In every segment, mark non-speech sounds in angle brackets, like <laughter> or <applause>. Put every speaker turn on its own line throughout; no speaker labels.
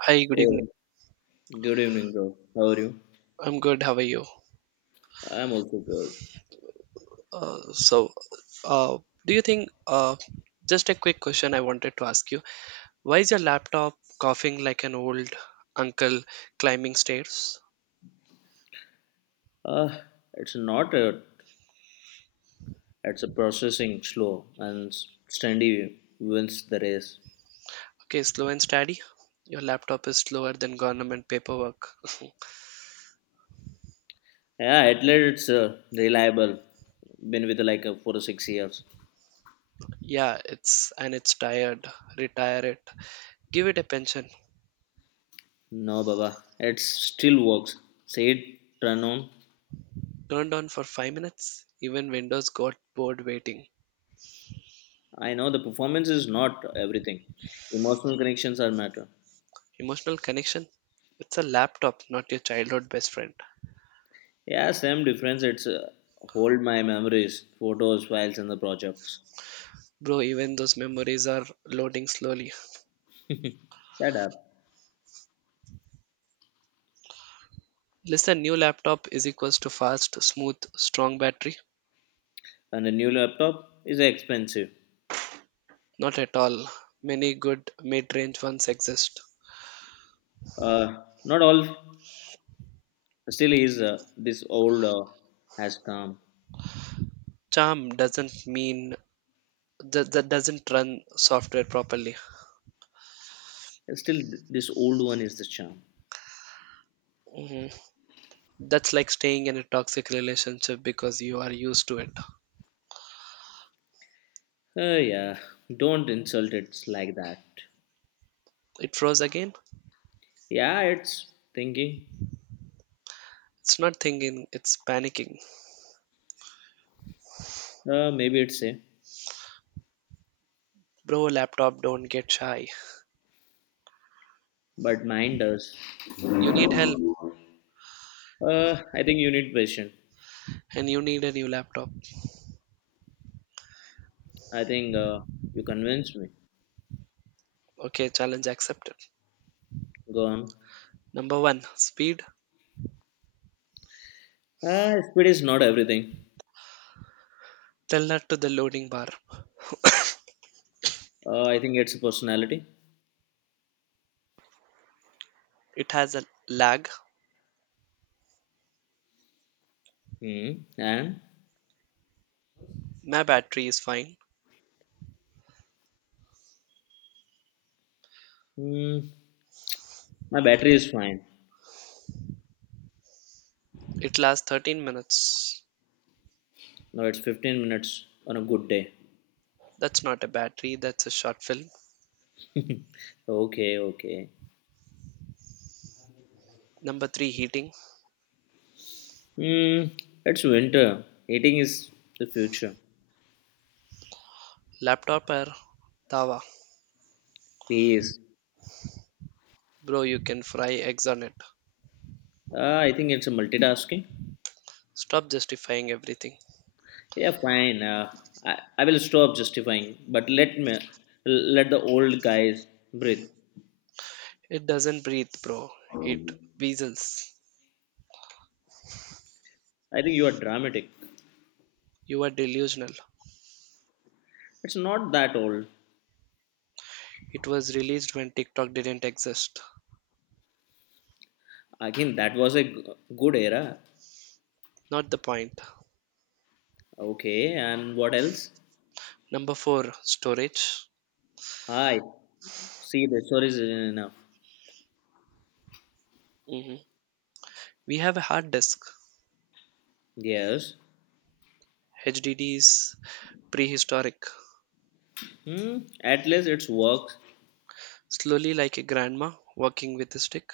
Hi, good evening.
Hey, good evening, bro. How are you?
I'm good. How are you?
I'm also good.
Uh, so, uh, do you think, uh, just a quick question I wanted to ask you. Why is your laptop coughing like an old uncle climbing stairs?
Uh, it's not a, it's a processing slow and Standy wins the race.
Okay, slow and steady. Your laptop is slower than government paperwork. <laughs>
Yeah, at least it's reliable. Been with like 4 or 6 years.
Yeah, it's and it's tired. Retire it. Give it a pension.
No, Baba, it still works. Say it, turn on.
Turned on for 5 minutes. Even Windows got bored waiting.
I know the performance is not everything. Emotional connections are matter.
Emotional connection. It's a laptop, not your childhood best friend.
Yeah, same difference. It's hold my memories, photos, files, and the projects.
Bro, even those memories are loading slowly.
Set up.
Listen, new laptop is equals to fast, smooth, strong battery.
And a new laptop is expensive.
Not at all. Many good mid-range ones exist.
Uh, not all still is this old has come.
Charm doesn't mean that doesn't run software properly.
Still, this old one is the charm.
Mhm. That's like staying in a toxic relationship because you are used to it.
Yeah, don't insult it like that.
It froze again.
Yeah, it's thinking.
It's not thinking, it's panicking.
Uh, maybe it's a,
Bro, laptop, don't get shy.
but mine does.
You need help
I think you need patience.
and you need a new laptop.
I think you convinced me.
Okay, challenge accepted.
Go on.
Number one, speed.
Speed is not everything.
Tell that to the loading bar.
I think it's personality.
It has a lag.
Hmm. And
My battery is fine.
hmm, my battery is fine.
It lasts 13 minutes.
No, it's 15 minutes on a good day.
That's not a battery, that's a short film.
<laughs> okay, okay.
Number 3 heating.
Mm, it's winter. Eating is the future.
Laptop or Tawa.
Please.
Bro, you can fry eggs on it.
I think it's a multitasking.
Stop justifying everything.
Yeah, fine. I will stop justifying, but let me let the old guys breathe.
It doesn't breathe, bro. It weasels.
I think you are dramatic.
You are delusional.
It's not that old.
It was released when TikTok didn't exist.
Again, that was a good era.
Not the point.
Okay, and what else?
Number 4 storage.
I see the story is enough.
Mhm. We have a hard disk.
Yes.
HDD is prehistoric.
Hmm. At least it's work.
Slowly, like a grandma working with a stick.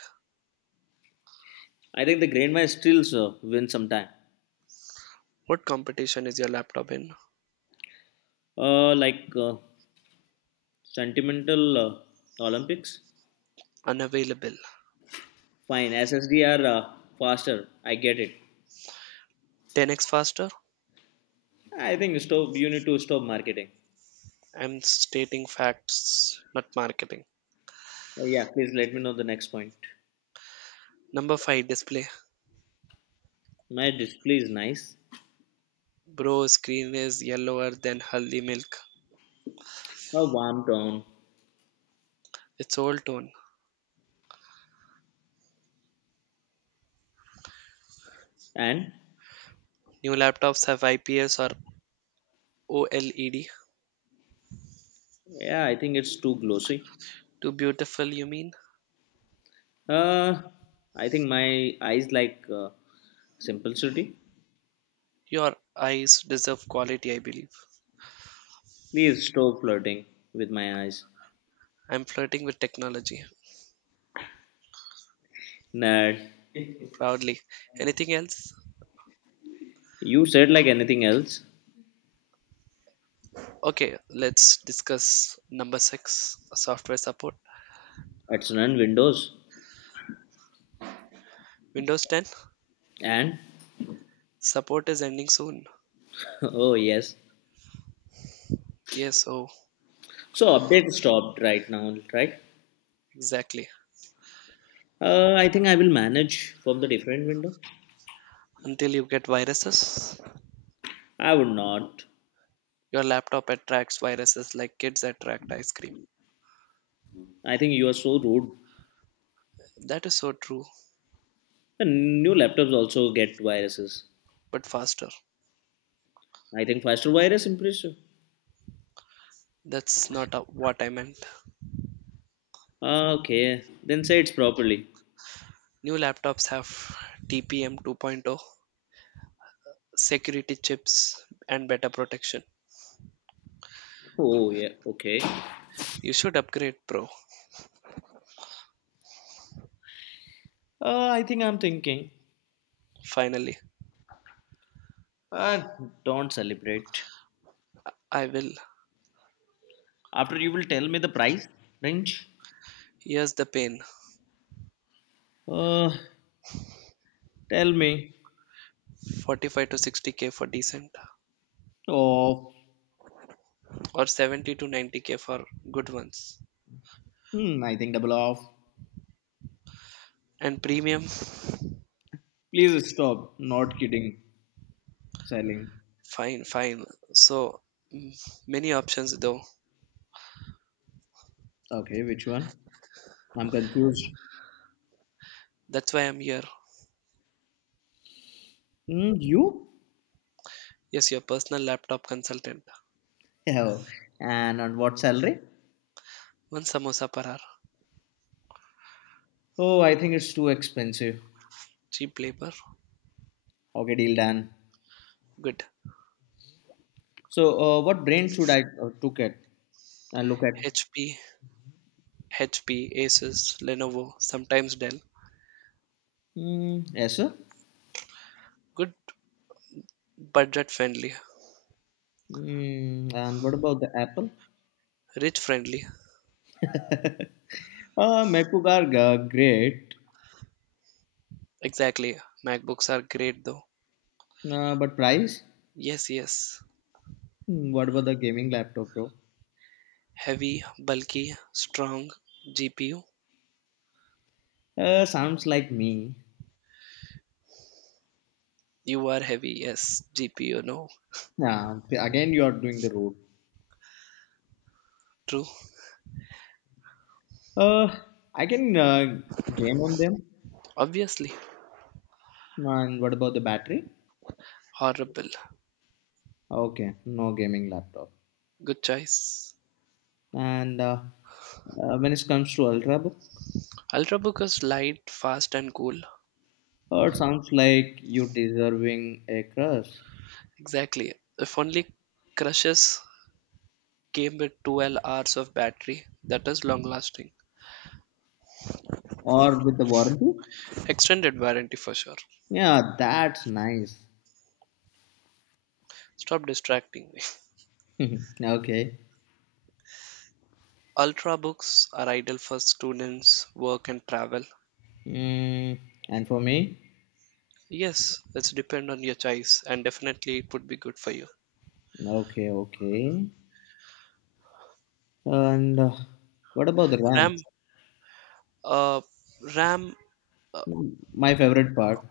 I think the grandma still win sometime.
What competition is your laptop in?
Like sentimental Olympics.
Unavailable.
Fine, SSD are faster. I get it.
10x faster?
I think stop. You need to stop marketing.
I'm stating facts, not marketing.
Yeah, please let me know the next point.
Number 5 display.
My display is nice,
Bro, screen is yellower than haldi milk.
a warm tone,
It's old tone.
and
New laptops have IPS or OLED.
yeah, I think it's too glossy.
Too beautiful, you mean?
Uh, I think my eyes like simplicity.
Your eyes deserve quality, I believe.
Please stop flirting with my eyes.
I'm flirting with technology.
Nerd,
Proudly. Anything else?
you said like anything else.
Okay, let's discuss number six software support.
It's run Windows
Windows 10
and
support is ending soon.
<laughs> oh yes.
Yes, oh,
So update stopped right now, right?
exactly.
I think I will manage from the different window.
Until you get viruses,
I would not.
your laptop attracts viruses like kids attract ice cream.
I think you are so rude.
That is so true,
And new laptops also get viruses.
but faster.
I think faster virus impressive.
That's not what I meant.
Ah, okay, then say it properly.
New laptops have TPM 2.0, security chips, and better protection.
Oh yeah, okay.
You should upgrade, bro.
I think I'm thinking.
Finally,
Uh, don't celebrate.
I will.
After you will tell me the price range.
Here's the pain.
Uh, tell me.
45 to 60K for decent,
Oh,
or 70 to 90K for good ones
hmm, I think double off.
and premium.
Please stop. Not kidding. Selling.
Fine, fine. So many options though.
Okay, which one? I'm confused.
That's why I'm here.
You?
Yes, your personal laptop consultant.
Oh, and on what salary?
One samosa per hour.
Oh, I think it's too expensive.
Cheap labor.
Okay, deal done.
Good.
So, what brand should I look at? Look at.
HP, HP, Asus, Lenovo, sometimes Dell.
Hmm, yes, sir.
Good budget friendly.
And what about the Apple?
Rich friendly.
MacBook are great,
Exactly. MacBooks are great though.
but price?
Yes, yes.
What about the gaming laptop, bro?
Heavy, bulky, strong. GPU.
Sounds like me.
You are heavy, yes. GPU, no.
Yeah. Again, you are doing the road.
True.
Uh, I can game on them.
Obviously.
And what about the battery?
Horrible.
Okay, no gaming laptop.
Good choice.
And when it comes to Ultrabook,
Ultrabook is light, fast, and cool.
it sounds like you're deserving a crush.
Exactly. If only Crushes came with 12 hours of battery, that is long lasting.
Or with the warranty?
Extended warranty for sure.
Yeah, that's nice.
Stop distracting me.
<laughs> okay.
<laughs> Ultrabooks are ideal for students, work, and travel.
Mm, and for me?
Yes, it's depend on your choice, and definitely it would be good for you.
Okay, okay. And what about the RAM?
Ram, uh, Ram, uh,
My favorite part.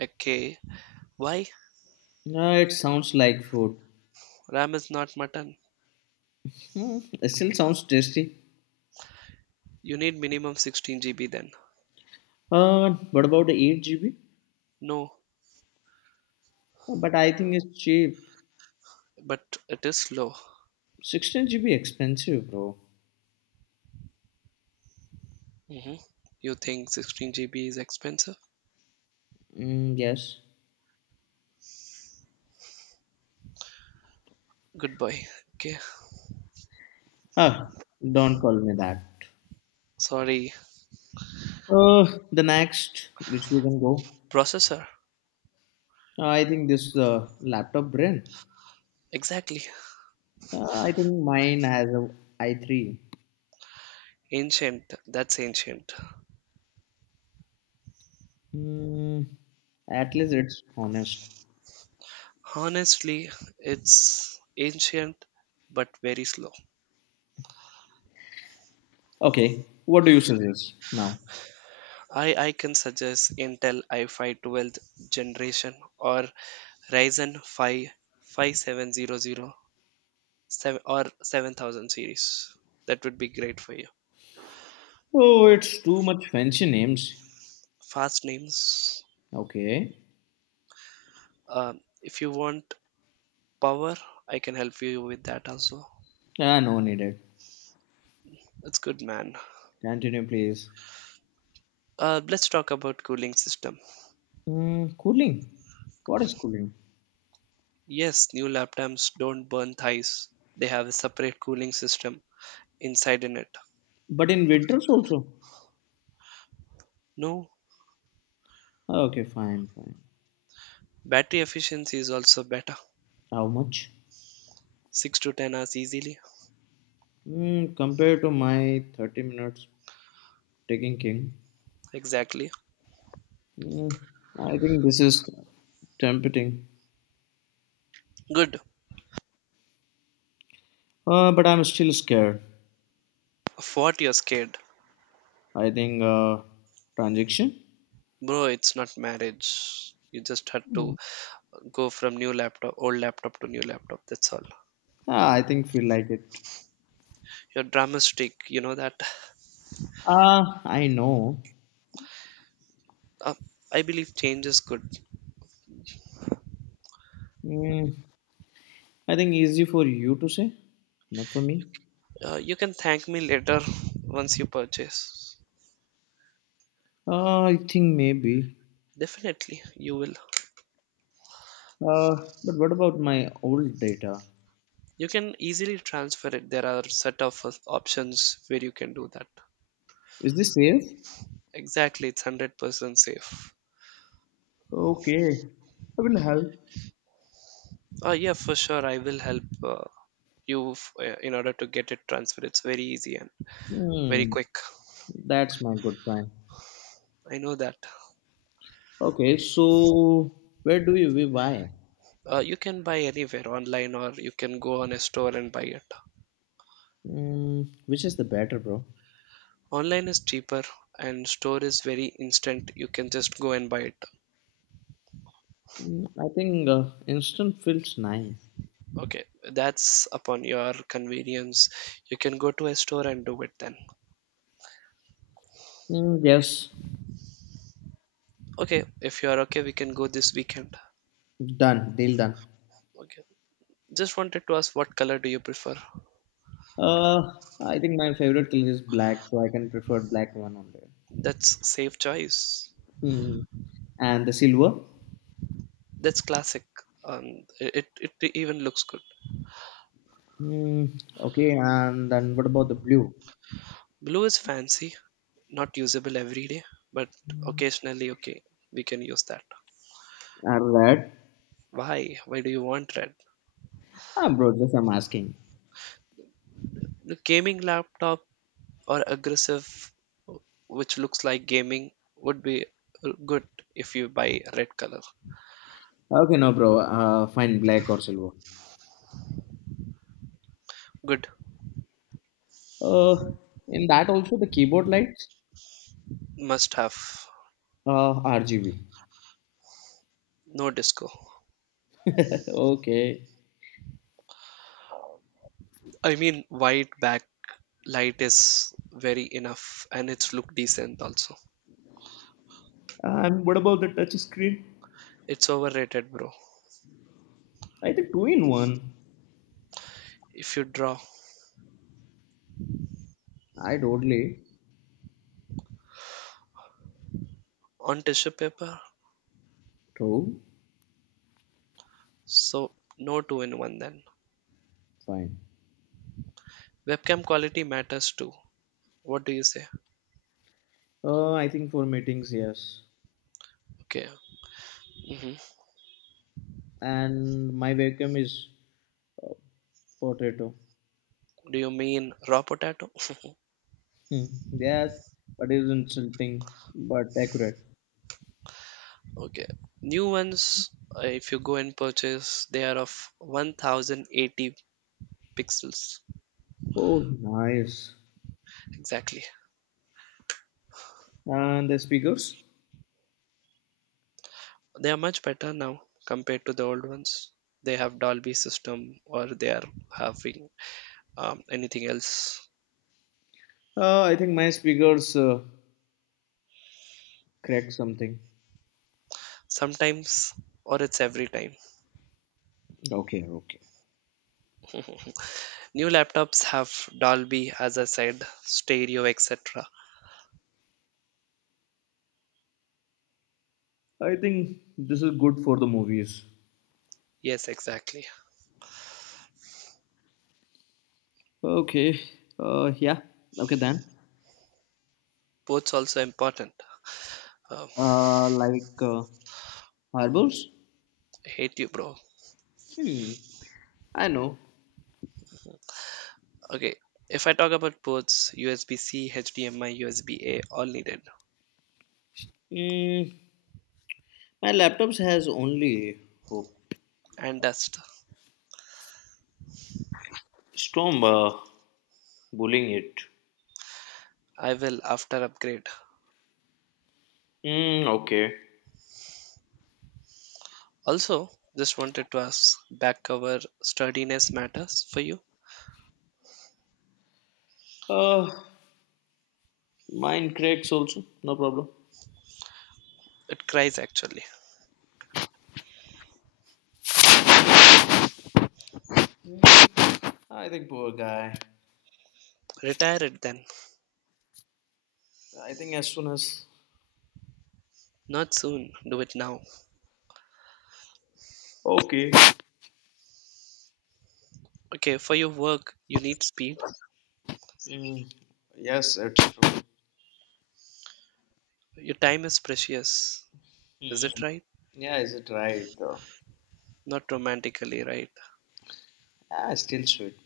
okay. Why?
It sounds like food. <laughs>
Ram is not mutton.
It still sounds tasty.
You need minimum 16 GB then.
What about the 8 GB?
No,
But I think it's cheap.
but it is slow.
16 GB expensive, bro.
Mhm. You think 16 GB is expensive?
Mm, yes.
Good boy. Okay.
Ah, don't call me that.
Sorry.
The next, which we can go.
Processor.
I think this laptop brand.
Exactly.
I think mine has a i3.
Ancient. That's ancient.
Hmm. At least it's honest.
Honestly, it's ancient but very slow.
Okay, what do you suggest now?
I can suggest Intel i5 12th generation or Ryzen 557007 or 7000 series. That would be great for you.
Oh, it's too much fancy names.
Fast names.
Okay.
If you want power, I can help you with that also.
Ah, no needed.
That's good, man.
Continue, please.
Let's talk about cooling system.
Cooling. What is cooling?
Yes, new laptops don't burn thighs. They have a separate cooling system inside in it.
But in winters also.
No,
Okay, fine, fine.
battery efficiency is also better.
How much?
6 to 10 hours easily.
Compared to my 30 minutes taking king,
Exactly.
mm, I think this is tempting.
Good.
But I'm still scared.
Of what you're scared.
I think transaction.
Bro, it's not marriage. You just had to go from new laptop, old laptop to new laptop. That's all.
Ah, I think feel like it.
You're dramatic. You know that.
Ah, I know.
Uh, I believe change is good.
Mm, I think easy for you to say, not for me.
You can thank me later once you purchase.
I think maybe.
Definitely, you will.
Uh, but what about my old data?
You can easily transfer it. There are set of options where you can do that.
Is this safe?
Exactly, it's 100% safe.
Okay, I will help.
Oh, yeah, for sure. I will help you in order to get it transferred. It's very easy and very
Hmm,
quick.
that's my good friend.
I know that.
Okay, so where do you live? Why?
You can buy anywhere online or you can go on a store and buy it.
Which is the better, bro?
Online is cheaper and store is very instant. You can just go and buy it.
I think instant feels nice.
Okay, that's upon your convenience. You can go to a store and do it then.
Hmm, yes,
Okay, if you are okay, we can go this weekend.
done. Deal done.
Okay. Just wanted to ask what color do you prefer?
Uh, I think my favorite color is black, so I can prefer black one only.
That's safe choice.
Hmm. And the silver?
That's classic. Um, it even looks good.
Hmm. Okay, and then what about the blue?
Blue is fancy, not usable every day, but occasionally okay, we can use that.
And red?
Why? Why do you want red?
Ah, bro, just I'm asking.
The gaming laptop or aggressive, which looks like gaming, would be good if you buy red color.
Okay, no, bro. Fine, black or silver.
Good,
Uh, in that also the keyboard lights,
must have.
RGB.
No disco.
<laughs> okay.
I mean, white backlight is very enough and it's look decent also.
And what about the touch screen?
It's overrated, bro.
I think two in one.
If you draw
I totally
on tissue paper,
true.
so no two in one then.
Fine.
Webcam quality matters too. What do you say?
I think for meetings, yes.
Okay. Hmm.
And my webcam is uh, potato.
Do you mean raw potato? <laughs>
Hmm. Yes, but it's insulting, but accurate.
Okay. New ones, if you go and purchase, they are of 1080 pixels.
Oh, nice.
Exactly.
And the speakers?
They are much better now compared to the old ones. They have Dolby system or they are having anything else.
I think my speakers cracked something.
Sometimes or it's every time.
Okay, okay.
New laptops have Dolby, as I said, stereo, etc.
I think this is good for the movies.
Yes, exactly.
Okay. Yeah. Okay then.
Ports also important. Um,
Like harbors.
I hate you, bro.
Hmm. I know.
Okay, if I talk about ports, USB C, HDMI, USB A, all needed,
Mm, my laptop has only hope.
and dust.
Storm bullying it.
I will after upgrade.
Mm, okay.
Also, just wanted to ask back cover sturdiness matters for you?
Uh, mine cracks also. No problem.
It cries actually.
I think poor guy.
Retire it then.
I think as soon as.
Not soon. Do it now.
Okay.
Okay, for your work, you need speed.
Mm, yes, it's true.
Your time is precious. Is it
Mm,
right?
yeah, is it right?
Not romantically, right?
Ah, still sweet.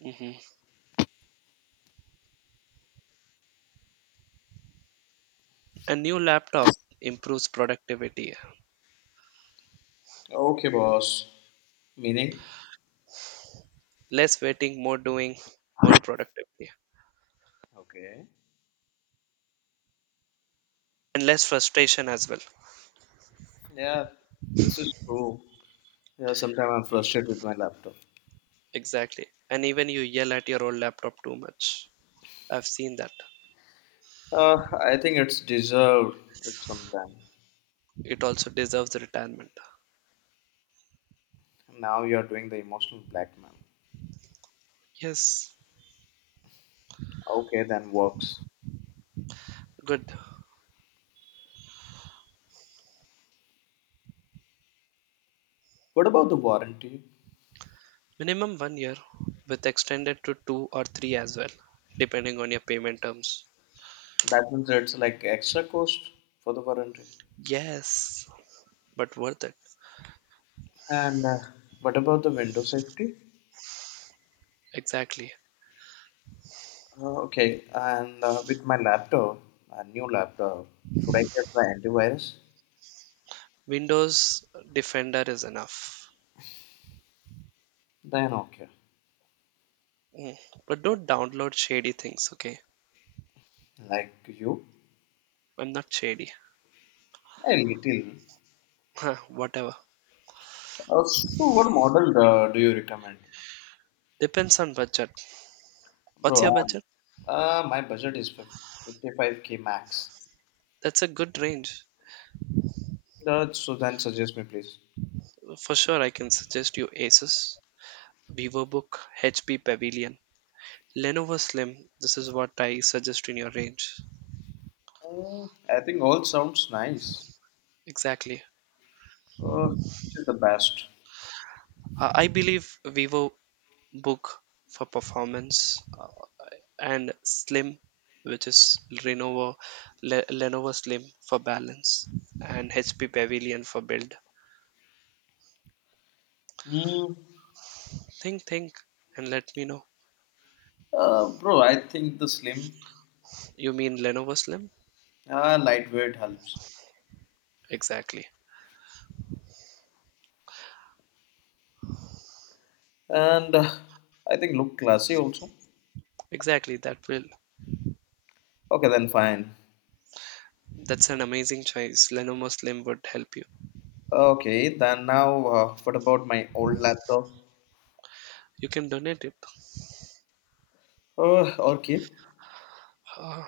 Hmm. A new laptop improves productivity.
Okay, boss. Meaning?
Less waiting, more doing, more productivity.
Okay.
And less frustration as well.
Yeah, this is true. Yeah, sometimes I'm
Y-
frustrated with my laptop.
Exactly. And even you yell at your old laptop too much. I've seen that.
I think it's deserved it sometime.
It also deserves retirement.
Now you're doing the emotional blackmail.
Yes.
Okay, then works.
Good.
What about the warranty?
Minimum 1 year, with extended to two or three as well, depending on your payment terms.
That means it's like extra cost for the warranty.
Yes, but worth it.
And what about the window safety?
Exactly.
Okay, and with my laptop, a new laptop, should I get the antivirus?
Windows Defender is enough.
Then okay.
Mm. But don't download shady things, okay?
Like you?
I'm not shady.
A little.
<laughs> Whatever.
So, what model do you recommend?
Depends on budget. What's
Bro,
your budget?
my budget is 55k max.
That's a good range.
So, then suggest me, please.
For sure, I can suggest you Asus, VivoBook, HP Pavilion, Lenovo Slim. This is what I suggest in your range.
I think all sounds nice.
Exactly.
Uh, which is the best?
I believe Vivo Book for performance and Slim, which is Lenovo Slim for balance and HP Pavilion for build.
Mm,
Think, and let me know.
bro, I think the slim,
You mean Lenovo Slim?
lightweight helps.
Exactly.
And I think look classy also.
Exactly, that will.
Okay, then fine.
That's an amazing choice. Lenovo Slim would help you.
Okay, then now what about my old laptop?
You can donate it.
Oh, okay.
Uh,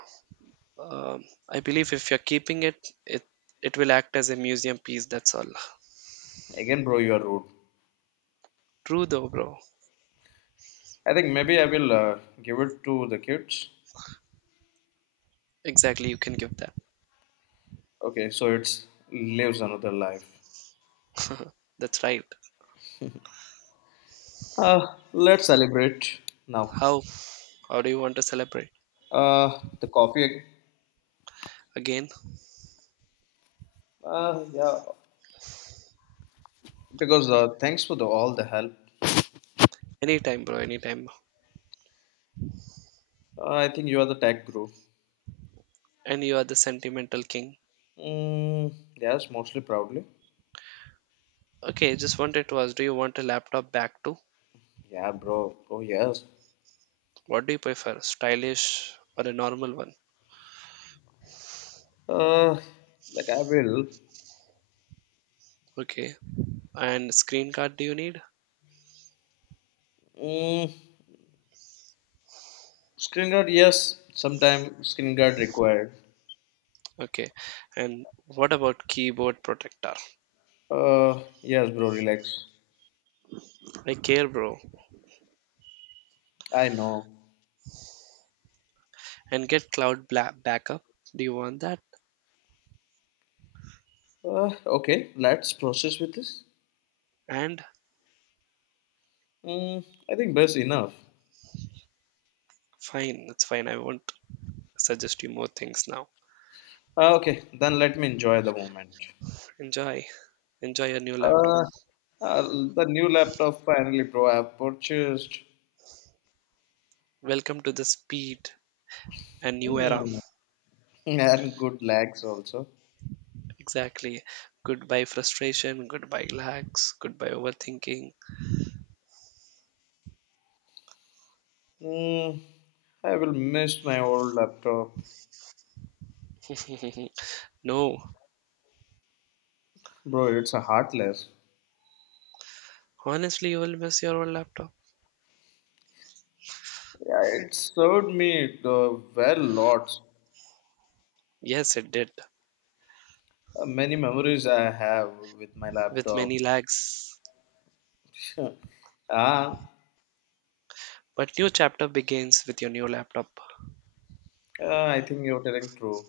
I believe if you're keeping it, it will act as a museum piece. That's all.
Again, bro, you are rude.
True though, bro.
I think maybe I will give it to the kids.
Exactly, you can give that.
Okay, so it's lives another life.
That's right.
Uh, let's celebrate now.
How? How do you want to celebrate?
The coffee.
Again?
Yeah, because thanks for the all the help.
Anytime, bro, anytime.
I think you are the tech guru.
And you are the sentimental king.
Mm, yes, mostly proudly.
Okay, just wanted to ask, do you want a laptop back too?
Yeah, bro. Oh yes.
What do you prefer? Stylish or a normal one?
Uh, like I will.
Okay. And screen card do you need?
Mm, screen guard. Yes, sometime screen guard required.
Okay. And what about keyboard protector?
Yes, bro. Relax.
I care, bro.
I know.
And get cloud backup. Do you want that?
Okay, let's process with this.
And
Mm, I think that's enough.
fine, it's fine. I won't suggest you more things now.
Okay, then let me enjoy the moment.
Enjoy. Enjoy your new laptop.
Uh, uh, the new laptop finally pro I have purchased.
Welcome to the speed and new era.
Hmm. <laughs> and good lags also.
Exactly. Goodbye frustration, goodbye lags, goodbye overthinking.
Mm, I will miss my old laptop.
<laughs> No,
Bro, it's a heartless.
honestly, you will miss your old laptop.
Yeah, it served me well lots.
Yes, it did,
Many memories I have with my
with
laptop.
many lags.
<laughs> ah,
But new chapter begins with your new laptop.
I think you're telling true.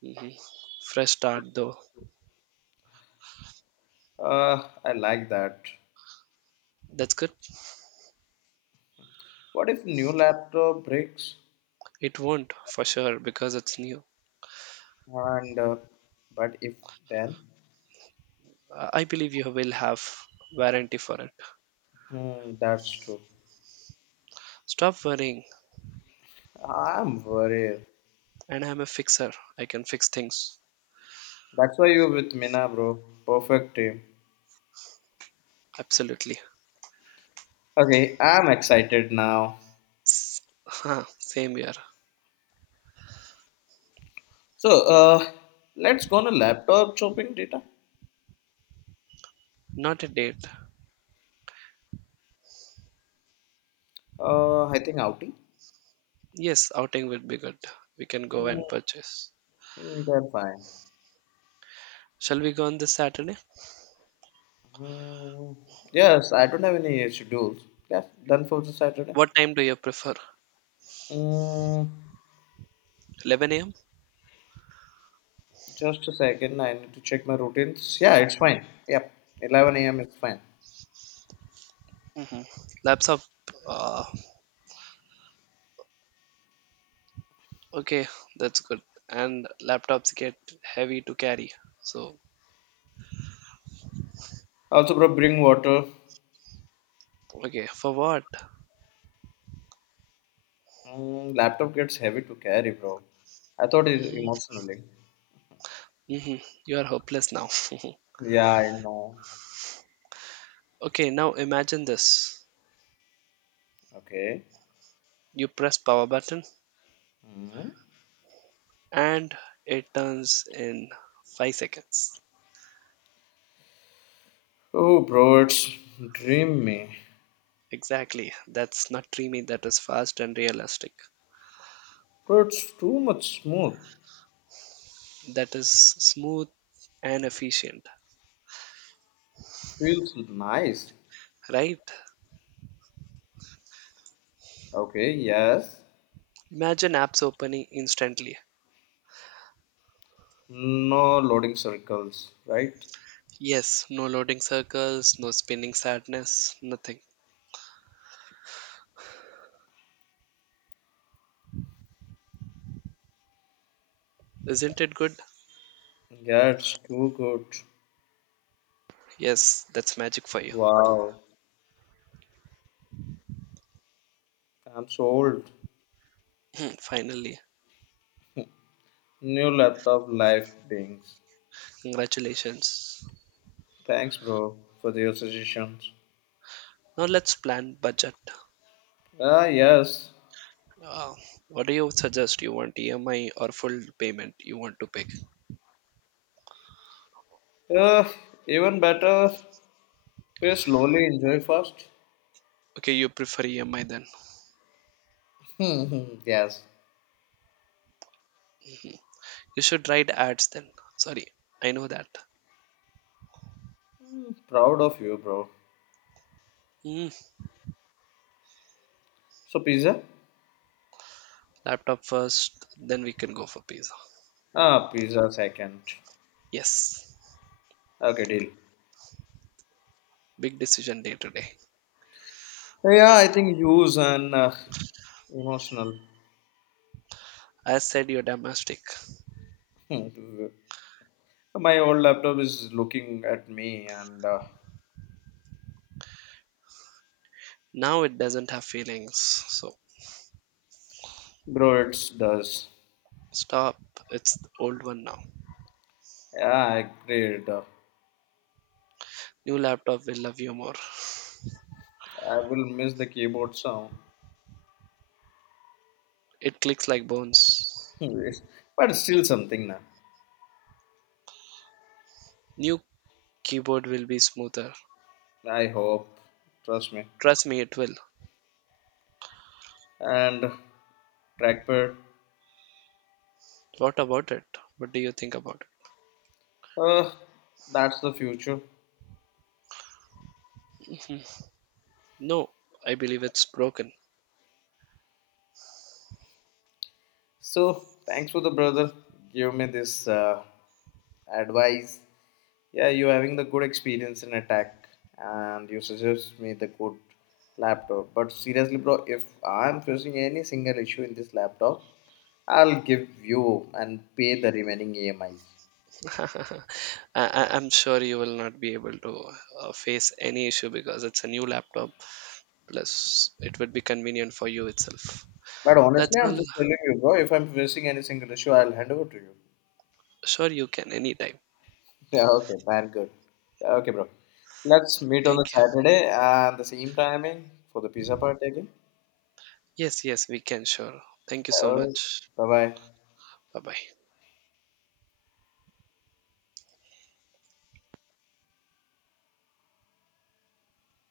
Hmm. Fresh start, though.
I like that.
That's good.
What if new laptop breaks?
It won't, for sure, because it's new.
And but if then,
I believe you will have warranty for it.
that's true.
Stop worrying,
I'm worried.
and I'm a fixer. I can fix things.
That's why you with Mina, bro. Perfect team.
Absolutely.
Okay, I'm excited now.
S- Same year.
So, let's go on a laptop shopping data.
Not a date.
I think Audi.
Yes, outing will be good. We can go
Mm,
and purchase.
they're fine.
Shall we go on this Saturday?
Mm, yes, I don't have any schedules. Yes, done for the Saturday.
What time do you prefer?
Mm,
11 a.m.
Just a second, I need to check my routines. Yeah, it's fine. Yep, 11 a.m. is fine.
Hmm. Laptop. Uh, okay, that's good. And laptops get heavy to carry. So,
Also, bro, bring water.
okay, for what?
Laptop gets heavy to carry, bro. I thought it emotionally.
Hmm. You are hopeless now.
Yeah, I know.
<laughs> Okay, now imagine this.
Okay.
You press power button and it turns in 5 seconds.
Oh, bro, it's dreamy.
Exactly. That's not dreamy. That is fast and realistic.
Bro, it's too much smooth.
That is smooth and efficient,
Feels nice.
right?
Okay, yes.
Imagine apps opening instantly.
No loading circles, right?
Yes, no loading circles, no spinning sadness, nothing. Isn't it good?
Yeah, it's too good.
Yes, that's magic for you.
Wow, I'm sold.
<clears throat> Finally,
New laptop life things.
congratulations.
Thanks, bro, for your suggestions.
Now let's plan budget.
Ah, yes.
Uh, what do you suggest? You want EMI or full payment? You want to pick?
Uh, even better, pay slowly, enjoy first.
Okay, you prefer EMI then.
Mhm, yes.
You should write ads then. Sorry, I know that.
Proud of you, bro.
Hmm.
So, pizza?
Laptop first, then we can go for pizza.
Ah, pizza second.
Yes,
Okay, deal.
big decision day to day.
Yeah, I think use and emotional.
I said you're domestic.
Hmm. My old laptop is looking at me and,
Now it doesn't have feelings. So
bro, it does.
stop. It's the old one now.
Yeah, I agreed. I
New laptop will love you more.
will miss the keyboard sound.
It clicks like bones.
Hmm, but it's still something now.
New keyboard will be smoother.
I hope, trust me.
Trust me, it will.
And trackpad,
What about it? What do you think about it?
uh, that's the future.
No, I believe it's broken.
So thanks for the brother. Give me this advice. Yeah, you're having the good experience in attack, and you suggest me the good laptop. But seriously, bro, if I'm facing any single issue in this laptop, I'll give you and pay the remaining EMIs.
<laughs> I, I'm sure you will not be able to face any issue because it's a new laptop. Plus, it would be convenient for you itself.
But
That's
honestly, I'm
all.
just telling you, bro, if I'm facing any single issue, I'll hand over to you.
Sure, you can anytime.
Yeah, okay, man, good. Yeah, okay, bro. Let's meet on the
Thank you.
Saturday and the same timing for the pizza part again.
Yes, yes, we can, sure. Thank you so
Yeah,
much.
bye bye.
Bye bye.